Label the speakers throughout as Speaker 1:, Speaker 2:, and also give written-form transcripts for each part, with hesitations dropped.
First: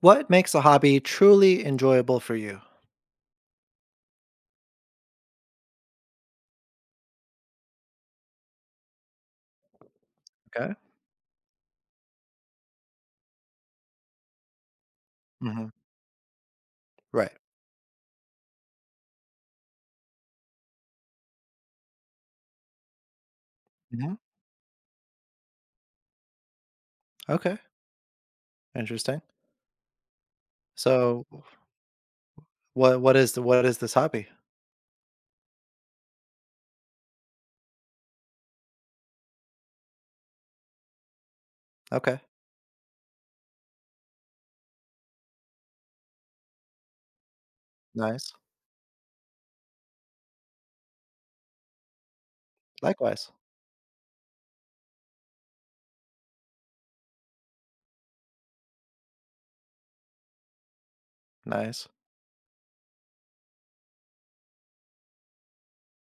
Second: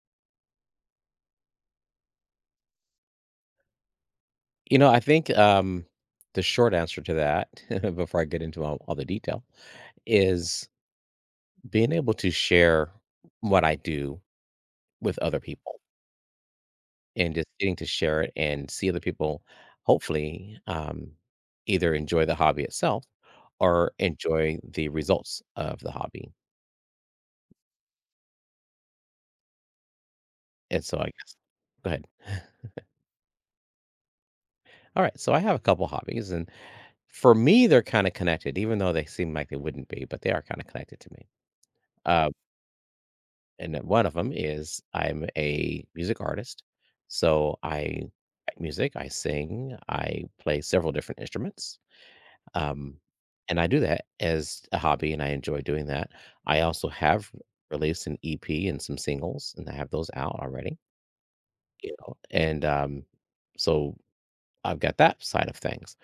Speaker 1: What makes a hobby truly enjoyable for you?
Speaker 2: You know, I think, um, the short answer to that, before I get into all the detail, is
Speaker 1: Okay.
Speaker 2: being able to share what I do with other
Speaker 1: Mhm.
Speaker 2: people
Speaker 1: Right.
Speaker 2: and just getting to share it and see other people hopefully either enjoy the hobby itself or
Speaker 1: Mhm.
Speaker 2: enjoy the results of the hobby.
Speaker 1: Okay. Interesting.
Speaker 2: And so I
Speaker 1: So,
Speaker 2: guess, go ahead.
Speaker 1: what is the what is this hobby?
Speaker 2: All right. So I have a couple hobbies, and for me, they're kind of connected, even though they seem like they wouldn't be, but they are kind of connected to me.
Speaker 1: Okay.
Speaker 2: Uh, and one of them is I'm a music artist. So I
Speaker 1: Nice.
Speaker 2: write music, I sing, I play several different instruments. Um,
Speaker 1: Likewise.
Speaker 2: and I do that as a hobby, and I enjoy doing that. I also have released an EP and some singles, and I have those out already.
Speaker 1: Nice.
Speaker 2: You know, and so I've got that side of things.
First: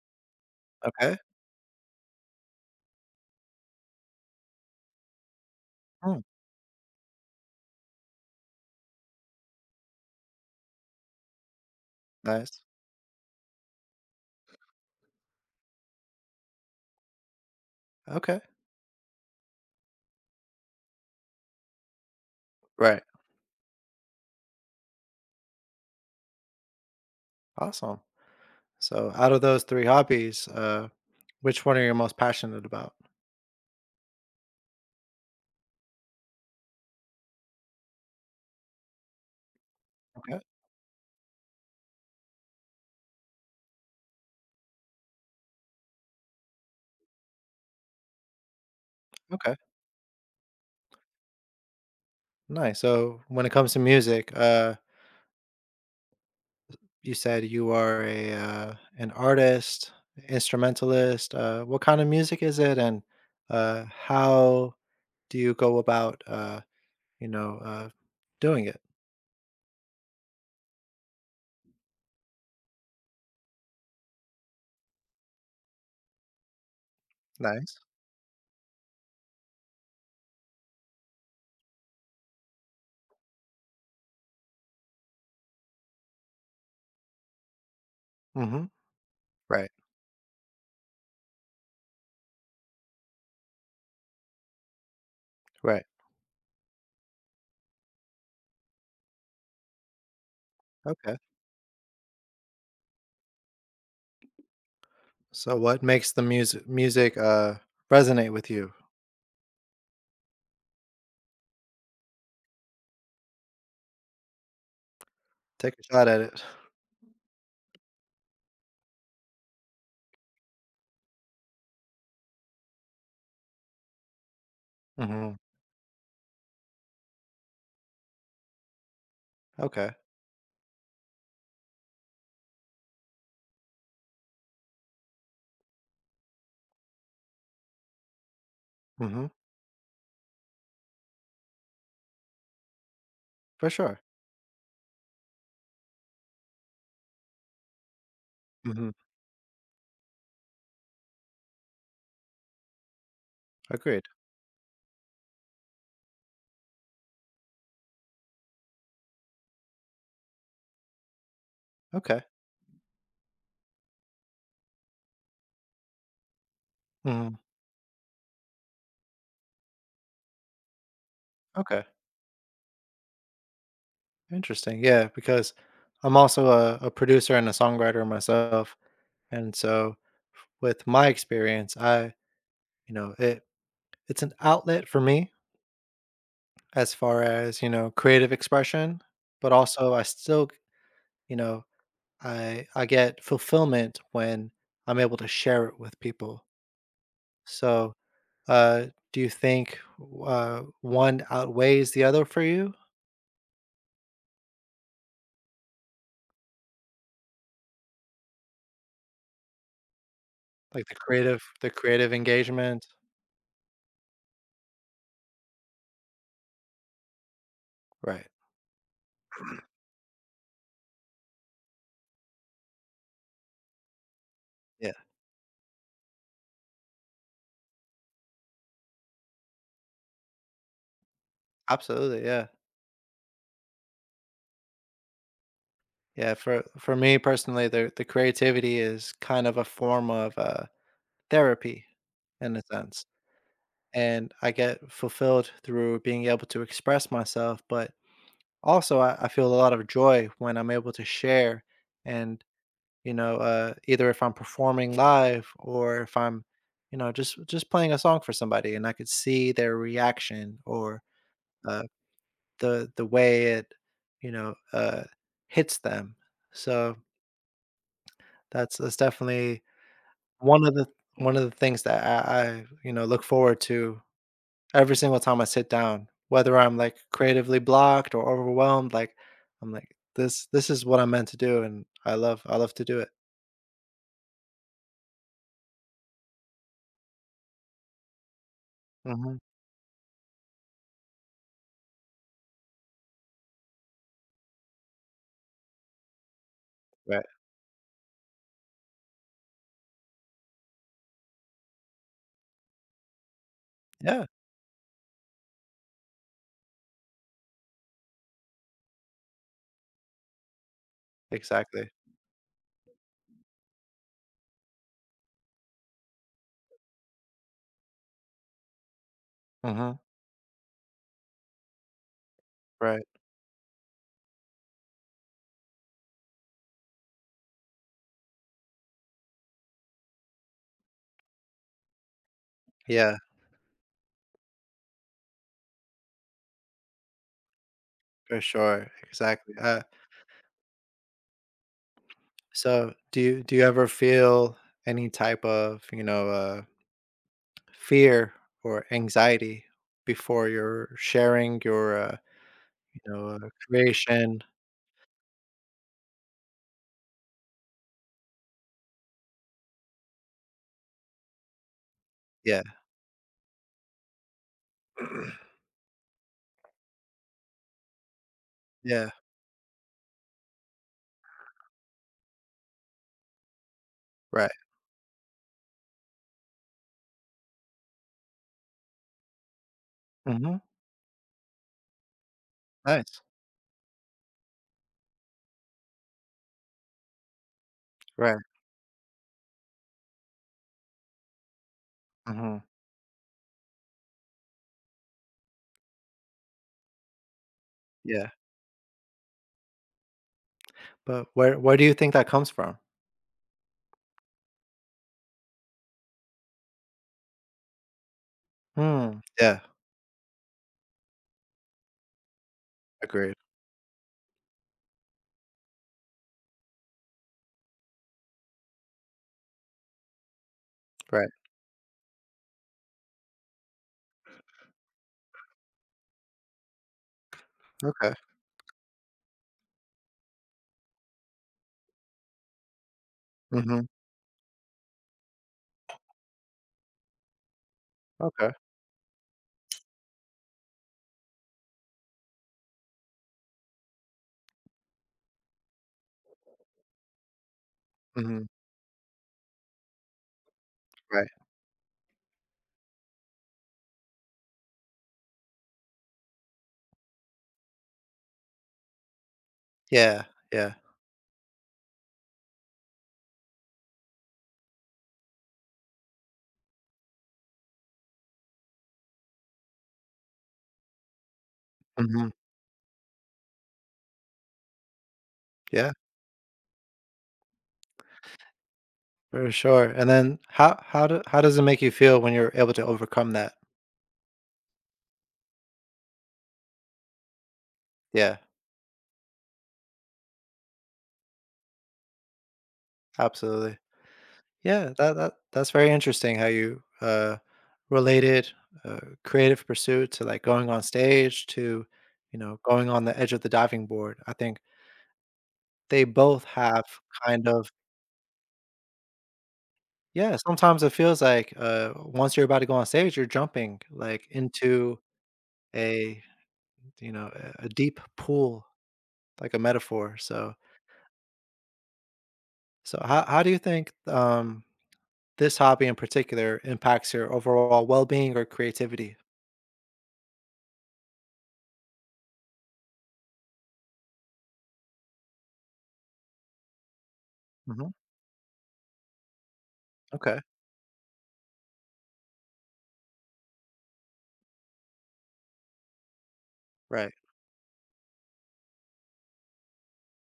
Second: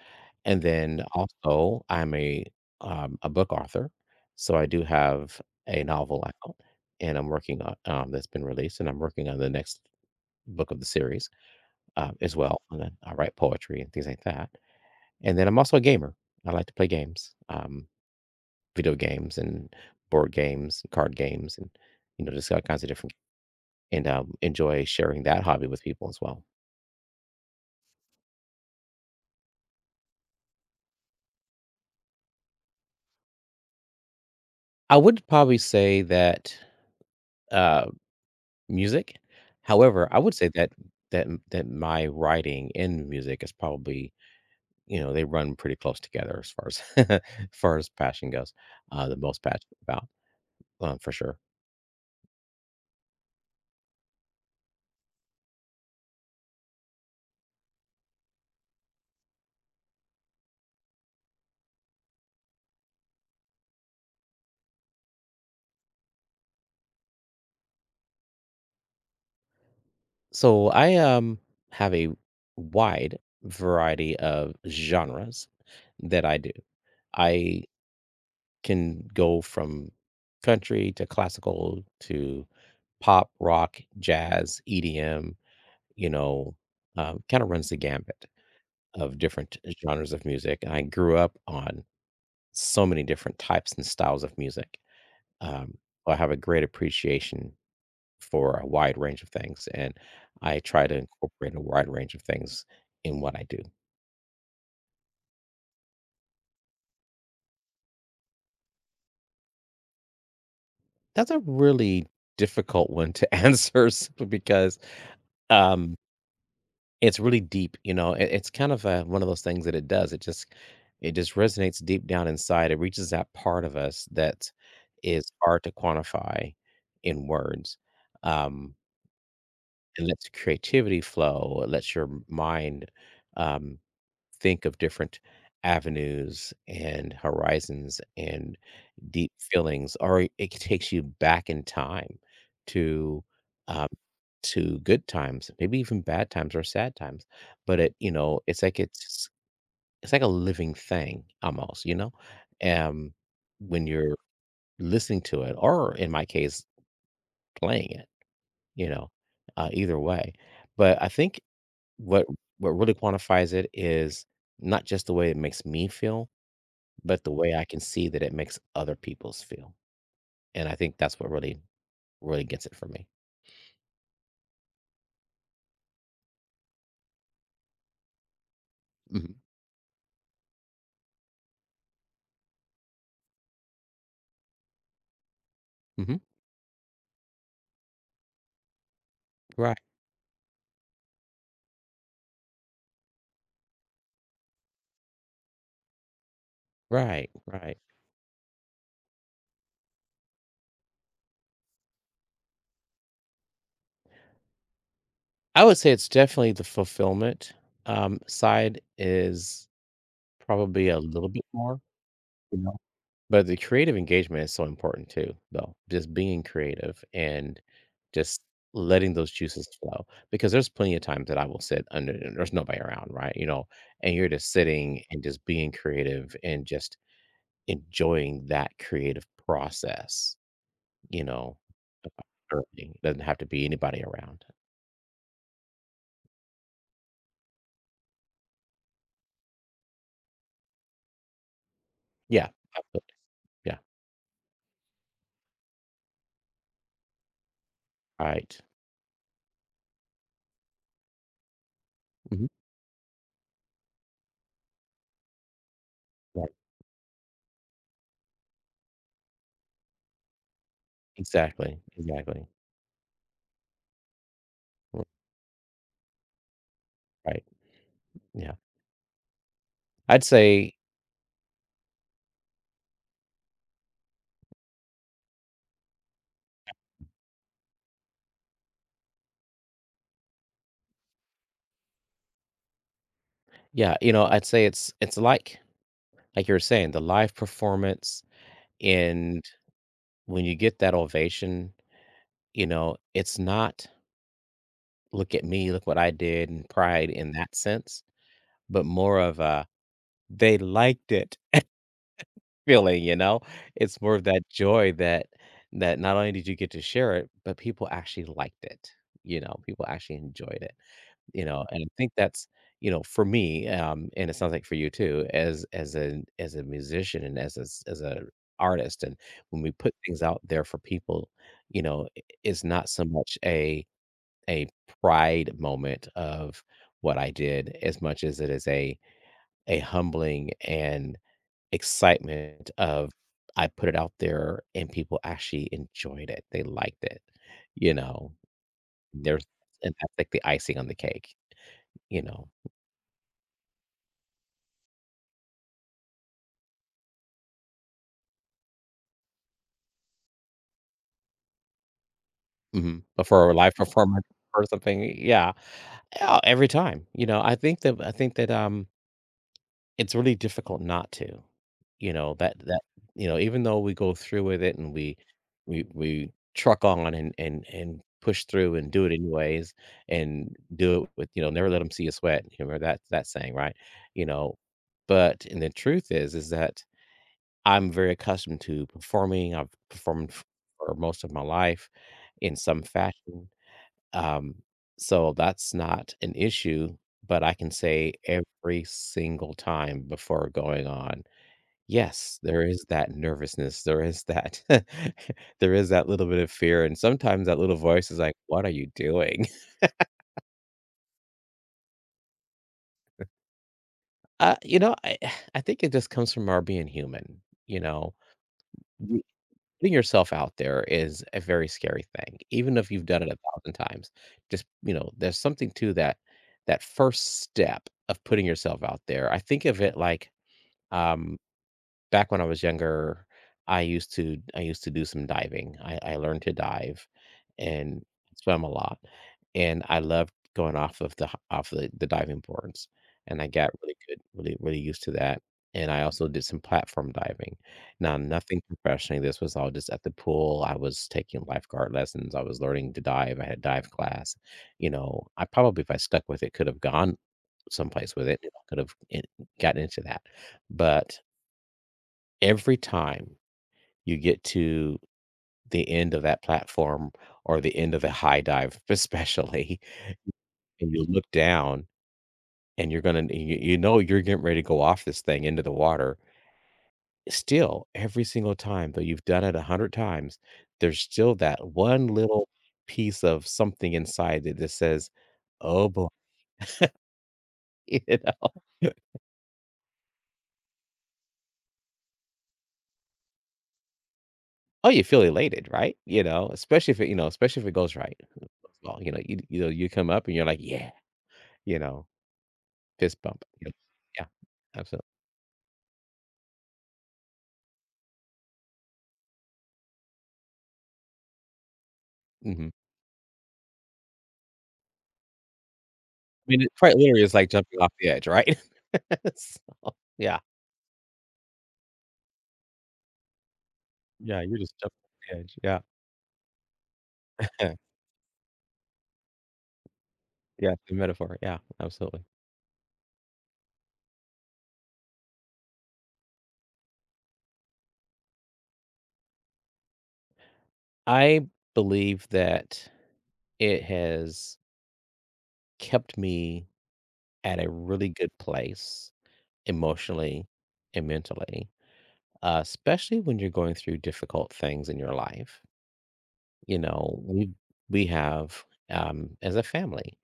Speaker 2: And then
Speaker 1: Okay.
Speaker 2: also, I'm a book author, so I do have a
Speaker 1: Mm,
Speaker 2: novel out, and I'm working on that's been released, and I'm working on the next book of the series, as well,
Speaker 1: nice.
Speaker 2: and then I write poetry and things like that. And then I'm also a gamer. I like to play games,
Speaker 1: Okay.
Speaker 2: video games and board games, card games, and, you know, just all kinds of
Speaker 1: Right.
Speaker 2: different and, enjoy sharing that hobby with people as well.
Speaker 1: Awesome. So, out of those 3 hobbies, which one are you most passionate about?
Speaker 2: I would probably say that, uh music? However, I would
Speaker 1: Okay.
Speaker 2: say that that my writing and music is probably you know, they run pretty close together as far as as far as passion goes, the most
Speaker 1: Okay.
Speaker 2: passionate about, for sure.
Speaker 1: Nice. So, when it comes to music uh, you said you are a an artist, instrumentalist. What kind of music is it, and how do you go about you know uh, doing it?
Speaker 2: So I have a wide variety of genres that I do. I
Speaker 1: Nice.
Speaker 2: can go from country to classical to pop, rock, jazz, EDM, you know, kind of runs the gambit
Speaker 1: Hmm.
Speaker 2: of different
Speaker 1: Right.
Speaker 2: genres of music. And I grew up on so many different types and styles of music. Um,
Speaker 1: Right.
Speaker 2: so, I have a great appreciation for a wide range of things, and I try to
Speaker 1: Okay.
Speaker 2: incorporate a wide range of things in what I do.
Speaker 1: So, what makes the music resonate with you?
Speaker 2: That's a really difficult one to answer simply because
Speaker 1: Take a
Speaker 2: um
Speaker 1: shot at it.
Speaker 2: it's really deep, you know. It's kind of a, one of those things that it does. It just resonates deep down inside. It reaches that part of us that is
Speaker 1: Hmm.
Speaker 2: hard to quantify in words. Um,
Speaker 1: Okay.
Speaker 2: it lets creativity flow. It lets your mind um, think of different avenues and horizons and
Speaker 1: Hmm.
Speaker 2: deep feelings, or it takes you back in time to
Speaker 1: For
Speaker 2: um,
Speaker 1: sure.
Speaker 2: to good times, maybe even bad times or sad times. But it, you know, it's like
Speaker 1: Hmm.
Speaker 2: it's it's like a living thing almost, you know. Um, when
Speaker 1: Agreed.
Speaker 2: you're listening to it, or in my case, playing it, you know, either way. But I think
Speaker 1: Okay.
Speaker 2: what what really quantifies it is not just the way it makes me feel, but the
Speaker 1: Hmm.
Speaker 2: way I can see that it makes other people's feel. And I think that's what really,
Speaker 1: Okay.
Speaker 2: really gets it for me.
Speaker 1: Interesting. Yeah, because I'm also a producer and a songwriter myself,
Speaker 2: Hmm.
Speaker 1: and so with my experience, I you know, it it's an outlet for me
Speaker 2: Hmm.
Speaker 1: as far as, you know, creative expression, but
Speaker 2: Right,
Speaker 1: also I still, you know, I get fulfillment when I'm able to share it with people.
Speaker 2: right, right.
Speaker 1: So, uh do you think one outweighs the other for you?
Speaker 2: I would say it's definitely the fulfillment side is
Speaker 1: Like
Speaker 2: probably
Speaker 1: the
Speaker 2: a little
Speaker 1: creative
Speaker 2: bit
Speaker 1: the
Speaker 2: more,
Speaker 1: creative
Speaker 2: you know,
Speaker 1: engagement?
Speaker 2: but the creative engagement is so important too, though. Just being creative and
Speaker 1: Right.
Speaker 2: just letting those juices flow because there's plenty of times that I will sit under and there's nobody around, right? You know, and you're just
Speaker 1: Yeah.
Speaker 2: sitting and just being creative and just enjoying that creative process, you know,
Speaker 1: Absolutely,
Speaker 2: about
Speaker 1: yeah.
Speaker 2: earning. It doesn't have to be anybody around.
Speaker 1: Yeah, for me personally, the creativity is kind of a form of therapy,
Speaker 2: Yeah,
Speaker 1: in a sense,
Speaker 2: absolutely, yeah,
Speaker 1: and I get fulfilled through being able to express myself. But
Speaker 2: right.
Speaker 1: also, I feel a lot of joy when I'm able to share, and
Speaker 2: Mhm,
Speaker 1: you know, either if I'm performing live or if I'm,
Speaker 2: right,
Speaker 1: you know, just playing a song for somebody, and I could see their reaction or
Speaker 2: exactly,
Speaker 1: uh,
Speaker 2: exactly,
Speaker 1: the way it, you know,
Speaker 2: r
Speaker 1: hits them. So
Speaker 2: right, yeah.
Speaker 1: that's definitely
Speaker 2: I'd
Speaker 1: one
Speaker 2: say
Speaker 1: of the one of the things that you know, look forward to every single time I sit down, whether I'm, like, creatively blocked or overwhelmed, like, I'm like, This is what I'm meant to do," and I love to do it.
Speaker 2: Yeah, you know, I'd say it's like you were saying, the live performance
Speaker 1: Mhm.
Speaker 2: and when you get that ovation, you know, it's not, "Look at me, look what I did," and pride
Speaker 1: Right.
Speaker 2: in that sense, but more of a, "They liked it." feeling, you know? It's more of
Speaker 1: Yeah,
Speaker 2: that joy that that not only did you get to share it, but people actually liked it, you know? People actually enjoyed it, you know? And I
Speaker 1: exactly.
Speaker 2: think that's, you know, for me, and it sounds like for you too, as a musician and as a s as a artist, and when we put
Speaker 1: Mhm.
Speaker 2: things out there for people, you know, I it's not so
Speaker 1: Right.
Speaker 2: much a pride moment of what I did as much as it is a humbling and excitement of
Speaker 1: Yeah,
Speaker 2: I put it out there and people actually enjoyed it. They liked it, you know?
Speaker 1: for sure.
Speaker 2: There's
Speaker 1: Exactly.
Speaker 2: and that's like the icing on the cake, you know?
Speaker 1: So do you ever feel any type of, you know, fear or anxiety before you're sharing your,
Speaker 2: Mhm. But for a live performance
Speaker 1: creation?
Speaker 2: or something, yeah. Yeah, every time, you know, I think that it's really difficult not to, you know, that
Speaker 1: Yeah.
Speaker 2: that you know, even though we go through with it and we we truck on and push through and do
Speaker 1: Yeah.
Speaker 2: it anyways and do it with, you know, never let them see you sweat. You remember that saying, right? You
Speaker 1: Right.
Speaker 2: know, but and the truth is that I'm very accustomed to performing. I've performed
Speaker 1: Mhm.
Speaker 2: for most of my life in some
Speaker 1: Nice.
Speaker 2: fashion. Um, so that's not an issue, but I can say
Speaker 1: Right.
Speaker 2: every single time before going on, yes, there
Speaker 1: Mhm.
Speaker 2: is that nervousness. There is that there is that little bit of fear. And sometimes that little voice is
Speaker 1: Yeah.
Speaker 2: like, what are you doing?
Speaker 1: But where do you think that comes from?
Speaker 2: You know, I I think it just comes from our being human, you know.
Speaker 1: Hmm. Yeah.
Speaker 2: Putting yourself out there is a very scary thing, even if you've done it
Speaker 1: Agreed.
Speaker 2: a thousand times. Just you know, there's something to that that first step of putting yourself out there. I think of it like
Speaker 1: Right.
Speaker 2: um back when I was younger, I used to do some diving. I learned to dive and
Speaker 1: Okay.
Speaker 2: swim a lot. And I loved going off of off the diving boards. And I got
Speaker 1: Mhm.
Speaker 2: really good, really, really used to that. And I also did some platform diving. Now,
Speaker 1: Okay.
Speaker 2: nothing professionally. This was all just at the pool. I was taking lifeguard lessons. I was learning to dive. I had dive class. You know, I probably, if I stuck with it, could have gone someplace with it.
Speaker 1: Mhm.
Speaker 2: You know, could have gotten into that. But
Speaker 1: Right.
Speaker 2: every time you get to the end of that platform or the end of a high dive especially,
Speaker 1: Yeah. Yeah.
Speaker 2: and you look down and you're gonna you know you're getting ready to go off this thing into the water, still, every single time, though you've done it 100 times, there's still that one
Speaker 1: Mhm.
Speaker 2: little piece of something inside that just says, "Oh,
Speaker 1: Yeah.
Speaker 2: boy," you know?
Speaker 1: For sure. And then how do how does it make you feel when you're able to overcome that?
Speaker 2: Oh, you feel elated, right? You know, especially if it you know, especially if it goes right.
Speaker 1: Yeah.
Speaker 2: Well, you know, you know, you come up and you're like, "Yeah," you know? Fist bump. Yep.
Speaker 1: Absolutely.
Speaker 2: Yeah.
Speaker 1: Yeah,
Speaker 2: Absolutely.
Speaker 1: that's very interesting how you related creative pursuit to like going on stage to you know
Speaker 2: Mhm.
Speaker 1: going on the edge of the diving board. I think they both
Speaker 2: I mean, it
Speaker 1: have
Speaker 2: quite literally is
Speaker 1: kind
Speaker 2: like
Speaker 1: of
Speaker 2: jumping off the edge, right? So,
Speaker 1: yeah,
Speaker 2: yeah.
Speaker 1: sometimes it feels like, once you're about to go on stage, you're jumping, like,
Speaker 2: Yeah, you're just jumping
Speaker 1: into
Speaker 2: off the edge. Yeah.
Speaker 1: a, you know, a deep pool, like a metaphor, so
Speaker 2: Yeah, the metaphor. Yeah, absolutely.
Speaker 1: so how do you think, this hobby in particular impacts your overall well-being or creativity?
Speaker 2: I believe that it has kept me at a
Speaker 1: Mhm,
Speaker 2: really good place
Speaker 1: okay,
Speaker 2: emotionally and mentally, especially when you're going through difficult things in your life. you
Speaker 1: right,
Speaker 2: know, we we have, um, as a family,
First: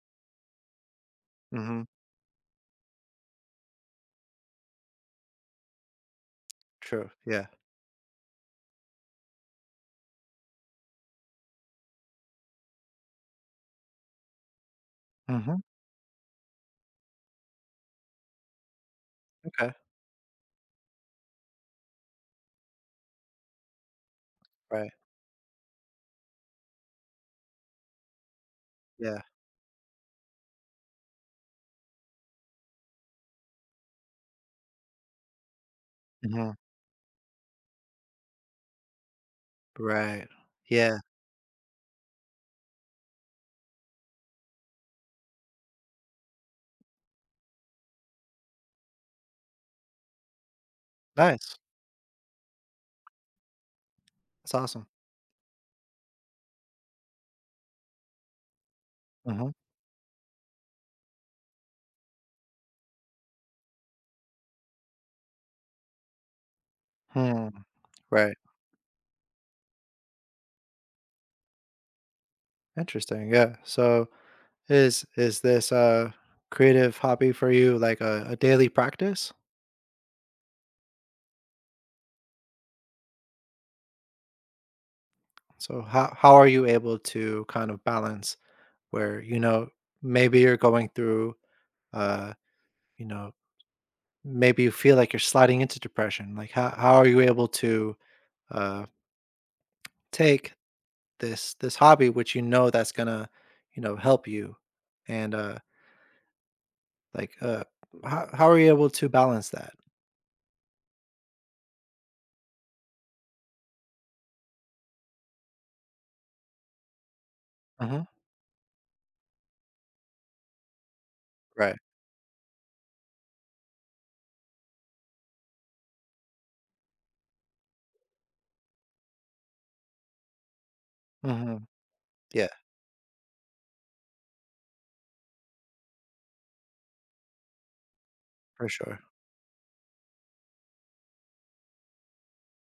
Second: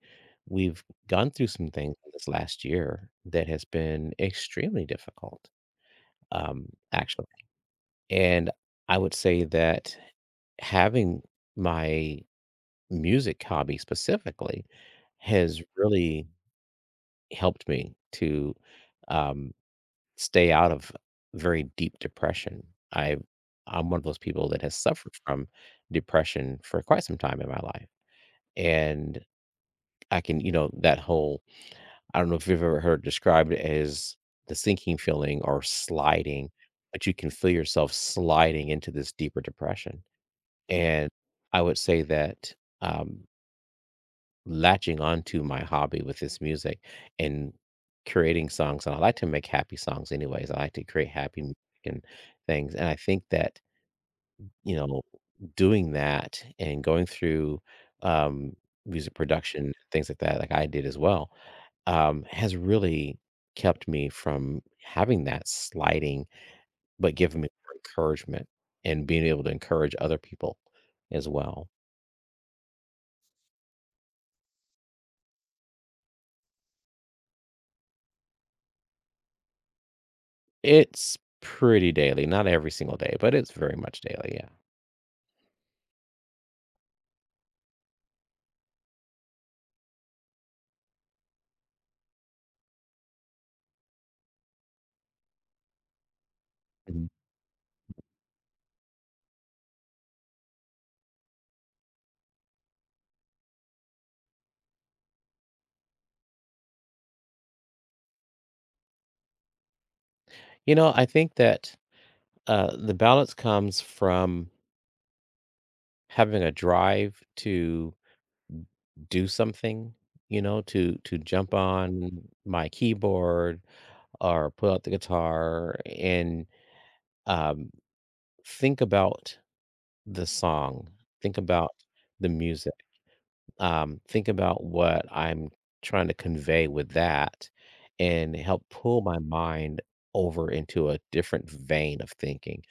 Speaker 2: we've gone through some
Speaker 1: mhm,
Speaker 2: things in this last year that has been extremely difficult, um,
Speaker 1: true,
Speaker 2: actually.
Speaker 1: yeah,
Speaker 2: And I would say that having my music hobby specifically
Speaker 1: mhm,
Speaker 2: has really helped me to um,
Speaker 1: okay,
Speaker 2: stay out of very deep depression. I I'm one of those people that has
Speaker 1: right,
Speaker 2: suffered from depression for quite some time in my life, and
Speaker 1: yeah,
Speaker 2: I can, you know, that whole I don't know if you've ever heard described as the sinking feeling or sliding,
Speaker 1: mhm,
Speaker 2: but you can feel yourself sliding into this deeper depression.
Speaker 1: right, yeah,
Speaker 2: And I would say that um, latching onto my hobby with this music and creating songs, and I like to make happy songs anyways. I like to create happy music
Speaker 1: nice,
Speaker 2: and things. And I think that,
Speaker 1: that's
Speaker 2: you
Speaker 1: awesome,
Speaker 2: know, doing that and going through um, music
Speaker 1: mhm,
Speaker 2: production, things like that, like I did as well has really kept me from having that sliding, but given me
Speaker 1: hmm,
Speaker 2: more
Speaker 1: right,
Speaker 2: encouragement and being able to encourage other people as well.
Speaker 1: interesting, yeah, so is this a creative hobby for you like a daily practice?
Speaker 2: It's pretty daily, not every single day, but it's very much daily. Yeah.
Speaker 1: So how are you able to kind of balance where you know maybe you're going through uh you know maybe you feel like you're sliding into depression. Like how
Speaker 2: Mhm.
Speaker 1: are you able to uh take this hobby which you know that's gonna you know help you and like, how are you able to balance that?
Speaker 2: You know, I think that the balance comes from having a drive to
Speaker 1: Mhm.
Speaker 2: do something you know to jump
Speaker 1: Right.
Speaker 2: on my keyboard or pull out the guitar and um, think about the song. Think
Speaker 1: Mhm.
Speaker 2: about the
Speaker 1: Yeah,
Speaker 2: music. Think about what I'm trying to convey with that and help
Speaker 1: for sure.
Speaker 2: pull my mind over into a different vein of thinking.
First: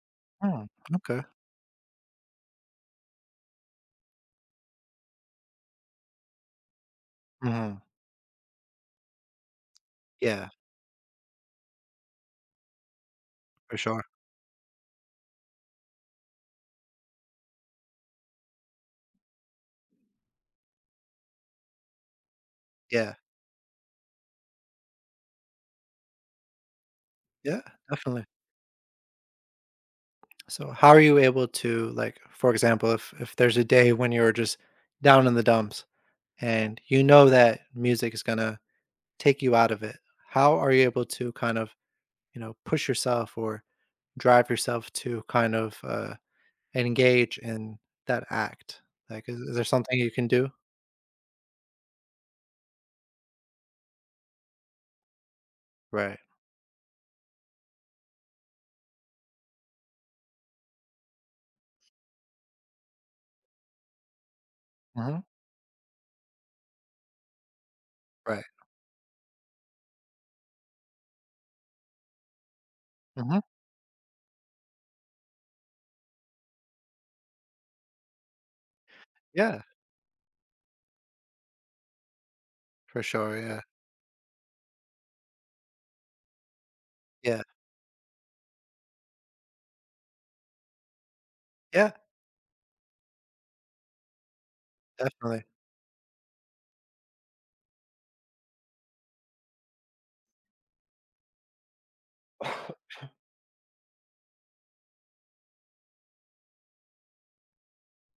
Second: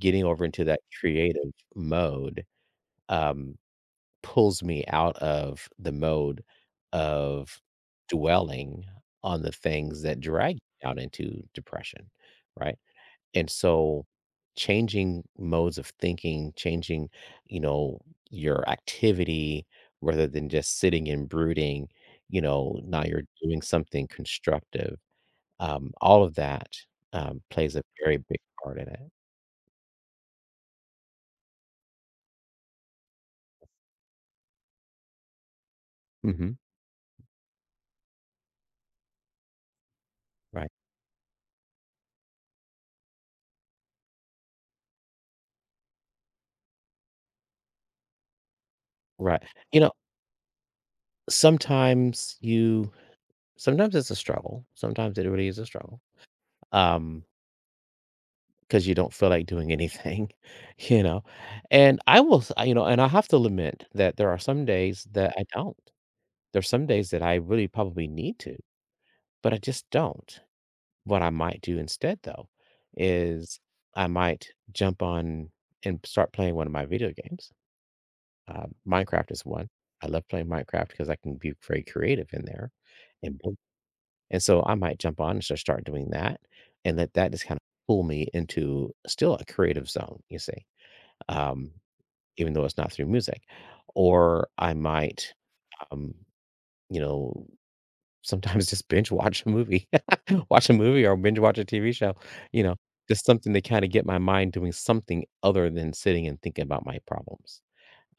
Speaker 2: Getting over into
Speaker 1: Mm,
Speaker 2: that
Speaker 1: okay.
Speaker 2: creative mode um, pulls me out of the mode of
Speaker 1: Mhm.
Speaker 2: dwelling on the things that
Speaker 1: Yeah,
Speaker 2: drag me out into depression, right? And
Speaker 1: for sure.
Speaker 2: so changing modes of thinking, changing, you know, your activity rather than just sitting and brooding, you know, now
Speaker 1: Yeah.
Speaker 2: you're doing something constructive. All of that
Speaker 1: Yeah,
Speaker 2: plays a very
Speaker 1: definitely.
Speaker 2: big part in it.
Speaker 1: So how are you able to like, for example, if there's a day when you're just down in the dumps
Speaker 2: Hmm.
Speaker 1: and you know that music is gonna take you out of it, how
Speaker 2: Right.
Speaker 1: are you able to kind of, you know, push yourself or drive yourself to kind of, engage in that act? Like,
Speaker 2: Right.
Speaker 1: is there
Speaker 2: You know,
Speaker 1: something you can do?
Speaker 2: sometimes you, Sometimes it's a struggle. Sometimes it really is a struggle.
Speaker 1: Right.
Speaker 2: Um, 'Cause you don't feel like doing anything, you know? And I will s you know, and I have to lament that there are some days
Speaker 1: Mhm.
Speaker 2: that I don't. There's some days that I really probably need
Speaker 1: Right.
Speaker 2: to, but I just don't. What I might do instead, though,
Speaker 1: Mhm.
Speaker 2: is I might jump on and start playing one of my video games. Minecraft is
Speaker 1: Yeah,
Speaker 2: one. I love playing Minecraft because I can be very creative in there,
Speaker 1: for sure,
Speaker 2: and build
Speaker 1: yeah.
Speaker 2: and so I might jump on and just start doing that and let that
Speaker 1: Yeah.
Speaker 2: just kinda pull me into still a creative zone, you see? um,
Speaker 1: Yeah,
Speaker 2: Even though it's not through music. Or I might,
Speaker 1: definitely.
Speaker 2: um, you know, sometimes just binge watch a movie, watch a movie or binge watch a TV show, you know, just something to kind of get my mind doing something other than sitting and thinking about my problems.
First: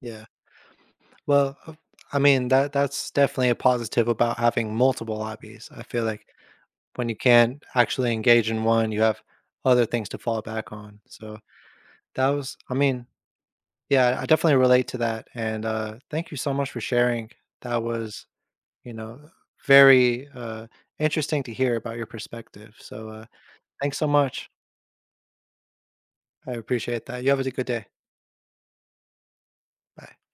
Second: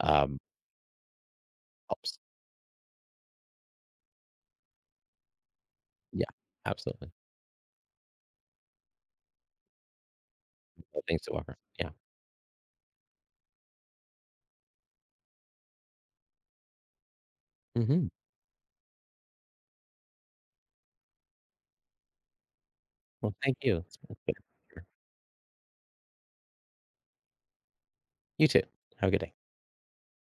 Speaker 1: Yeah.
Speaker 2: Um,
Speaker 1: Well,
Speaker 2: Helps.
Speaker 1: I mean, that that's definitely a positive about having multiple hobbies. I feel like
Speaker 2: Yeah,
Speaker 1: when
Speaker 2: absolutely.
Speaker 1: you can't actually engage in one, you have other things to fall back on.
Speaker 2: Thanks to
Speaker 1: So
Speaker 2: offer. Yeah.
Speaker 1: that was I mean, yeah, I definitely relate to that, and, thank you so much for sharing. That
Speaker 2: Hmm.
Speaker 1: was you know, very interesting to hear about your perspective. So
Speaker 2: Well, thank you. It's
Speaker 1: thanks so
Speaker 2: been a
Speaker 1: much.
Speaker 2: pleasure.
Speaker 1: I appreciate that. You have a good day.
Speaker 2: You too. Have a good day.
Speaker 1: Bye.